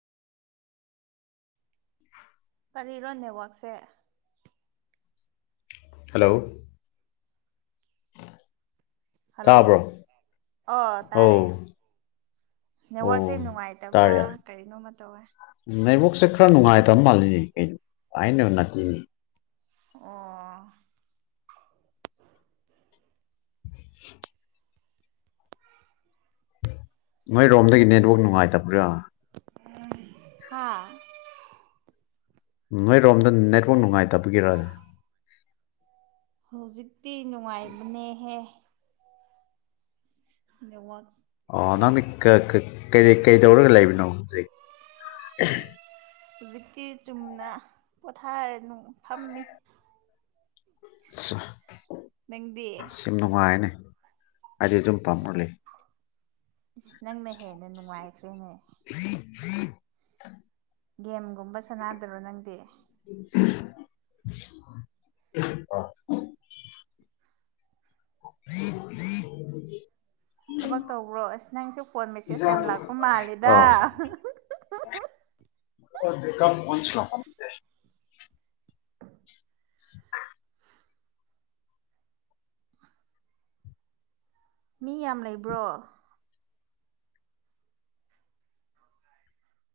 ꯀꯔꯤꯔꯣ ꯅꯦꯠꯋꯥꯛꯁꯦ hello hello ꯇꯥꯕ꯭ꯔꯣ ꯑꯣ ꯑꯧ ꯇꯥꯔꯦ ꯑꯣ ꯅꯦꯠꯋꯥꯛꯁꯦ ꯅꯨꯡꯉꯥꯏꯇꯕ꯭ꯔꯥ ꯇꯥꯔꯦ ꯀꯔꯤꯅꯣ ꯑꯃ ꯇꯧꯋꯦ ꯁꯦ ꯈꯔ ꯅꯨꯡꯉꯥꯏꯇꯕ ꯃꯥꯜꯂꯤꯅꯦ ꯀꯩꯅꯣ ꯑꯩꯅ ꯅꯠꯇꯦꯅꯤ ꯑꯣ [inaudible] ꯅꯣꯏ ꯔꯣꯝꯗꯒꯤ ꯅꯦꯠꯋꯥꯛ ꯅꯨꯡꯉꯥꯏꯇꯕ꯭ꯔꯥ ꯎꯝ ꯍꯥ ꯅꯣꯏꯔꯣꯝꯗ ꯅꯦꯠꯋꯥꯛ ꯅꯨꯡꯉꯥꯏꯇꯕꯒꯤꯔ ꯍꯧꯖꯤꯛꯇꯤ ꯅꯨꯡꯉꯥꯏꯕꯅꯦꯍꯦ ꯅꯦꯠꯋꯥꯛ ꯑꯣ ꯅꯪꯗꯤ ꯀ ꯀꯩꯀꯩ ꯀꯩꯗꯧꯔꯒ ꯂꯩꯕꯅꯣ ꯍꯧꯖꯤꯛ ꯍꯧꯖꯤꯛꯇꯤ ꯆꯨꯝꯅ ꯄꯣꯊꯥꯔꯅꯨꯡ ꯐꯝꯃꯤ ꯅꯪꯗꯤ ꯁꯤ ꯅꯨꯡꯉꯥꯏꯅꯦ ꯑꯗꯤ ꯑꯗꯨꯝ ꯄꯥꯝꯔ ꯂꯩ ꯏꯁ ꯅꯪꯅ ꯍꯦꯟꯅ ꯅꯨꯡꯉꯥꯏꯈ꯭ꯔꯦꯅꯦ [inaudible] ꯒꯦꯝꯒꯨꯝꯕ ꯁꯥꯟꯅꯗꯔꯣ ꯅꯪꯗꯤ [unintelligible] [inaudible] ꯊꯕꯛ ꯇꯧꯕ꯭ꯔꯣ ꯑꯁ ꯅꯪꯁꯨ ꯐꯣꯟ ꯃꯦꯁꯦꯖ ꯌꯥꯝ ꯂꯥꯛꯄ ꯃꯥꯜꯂꯤꯗ ꯑꯥ [unintelligible] [inaudible] ꯃꯤ ꯌꯥꯝ ꯂꯩꯕ꯭ꯔꯣ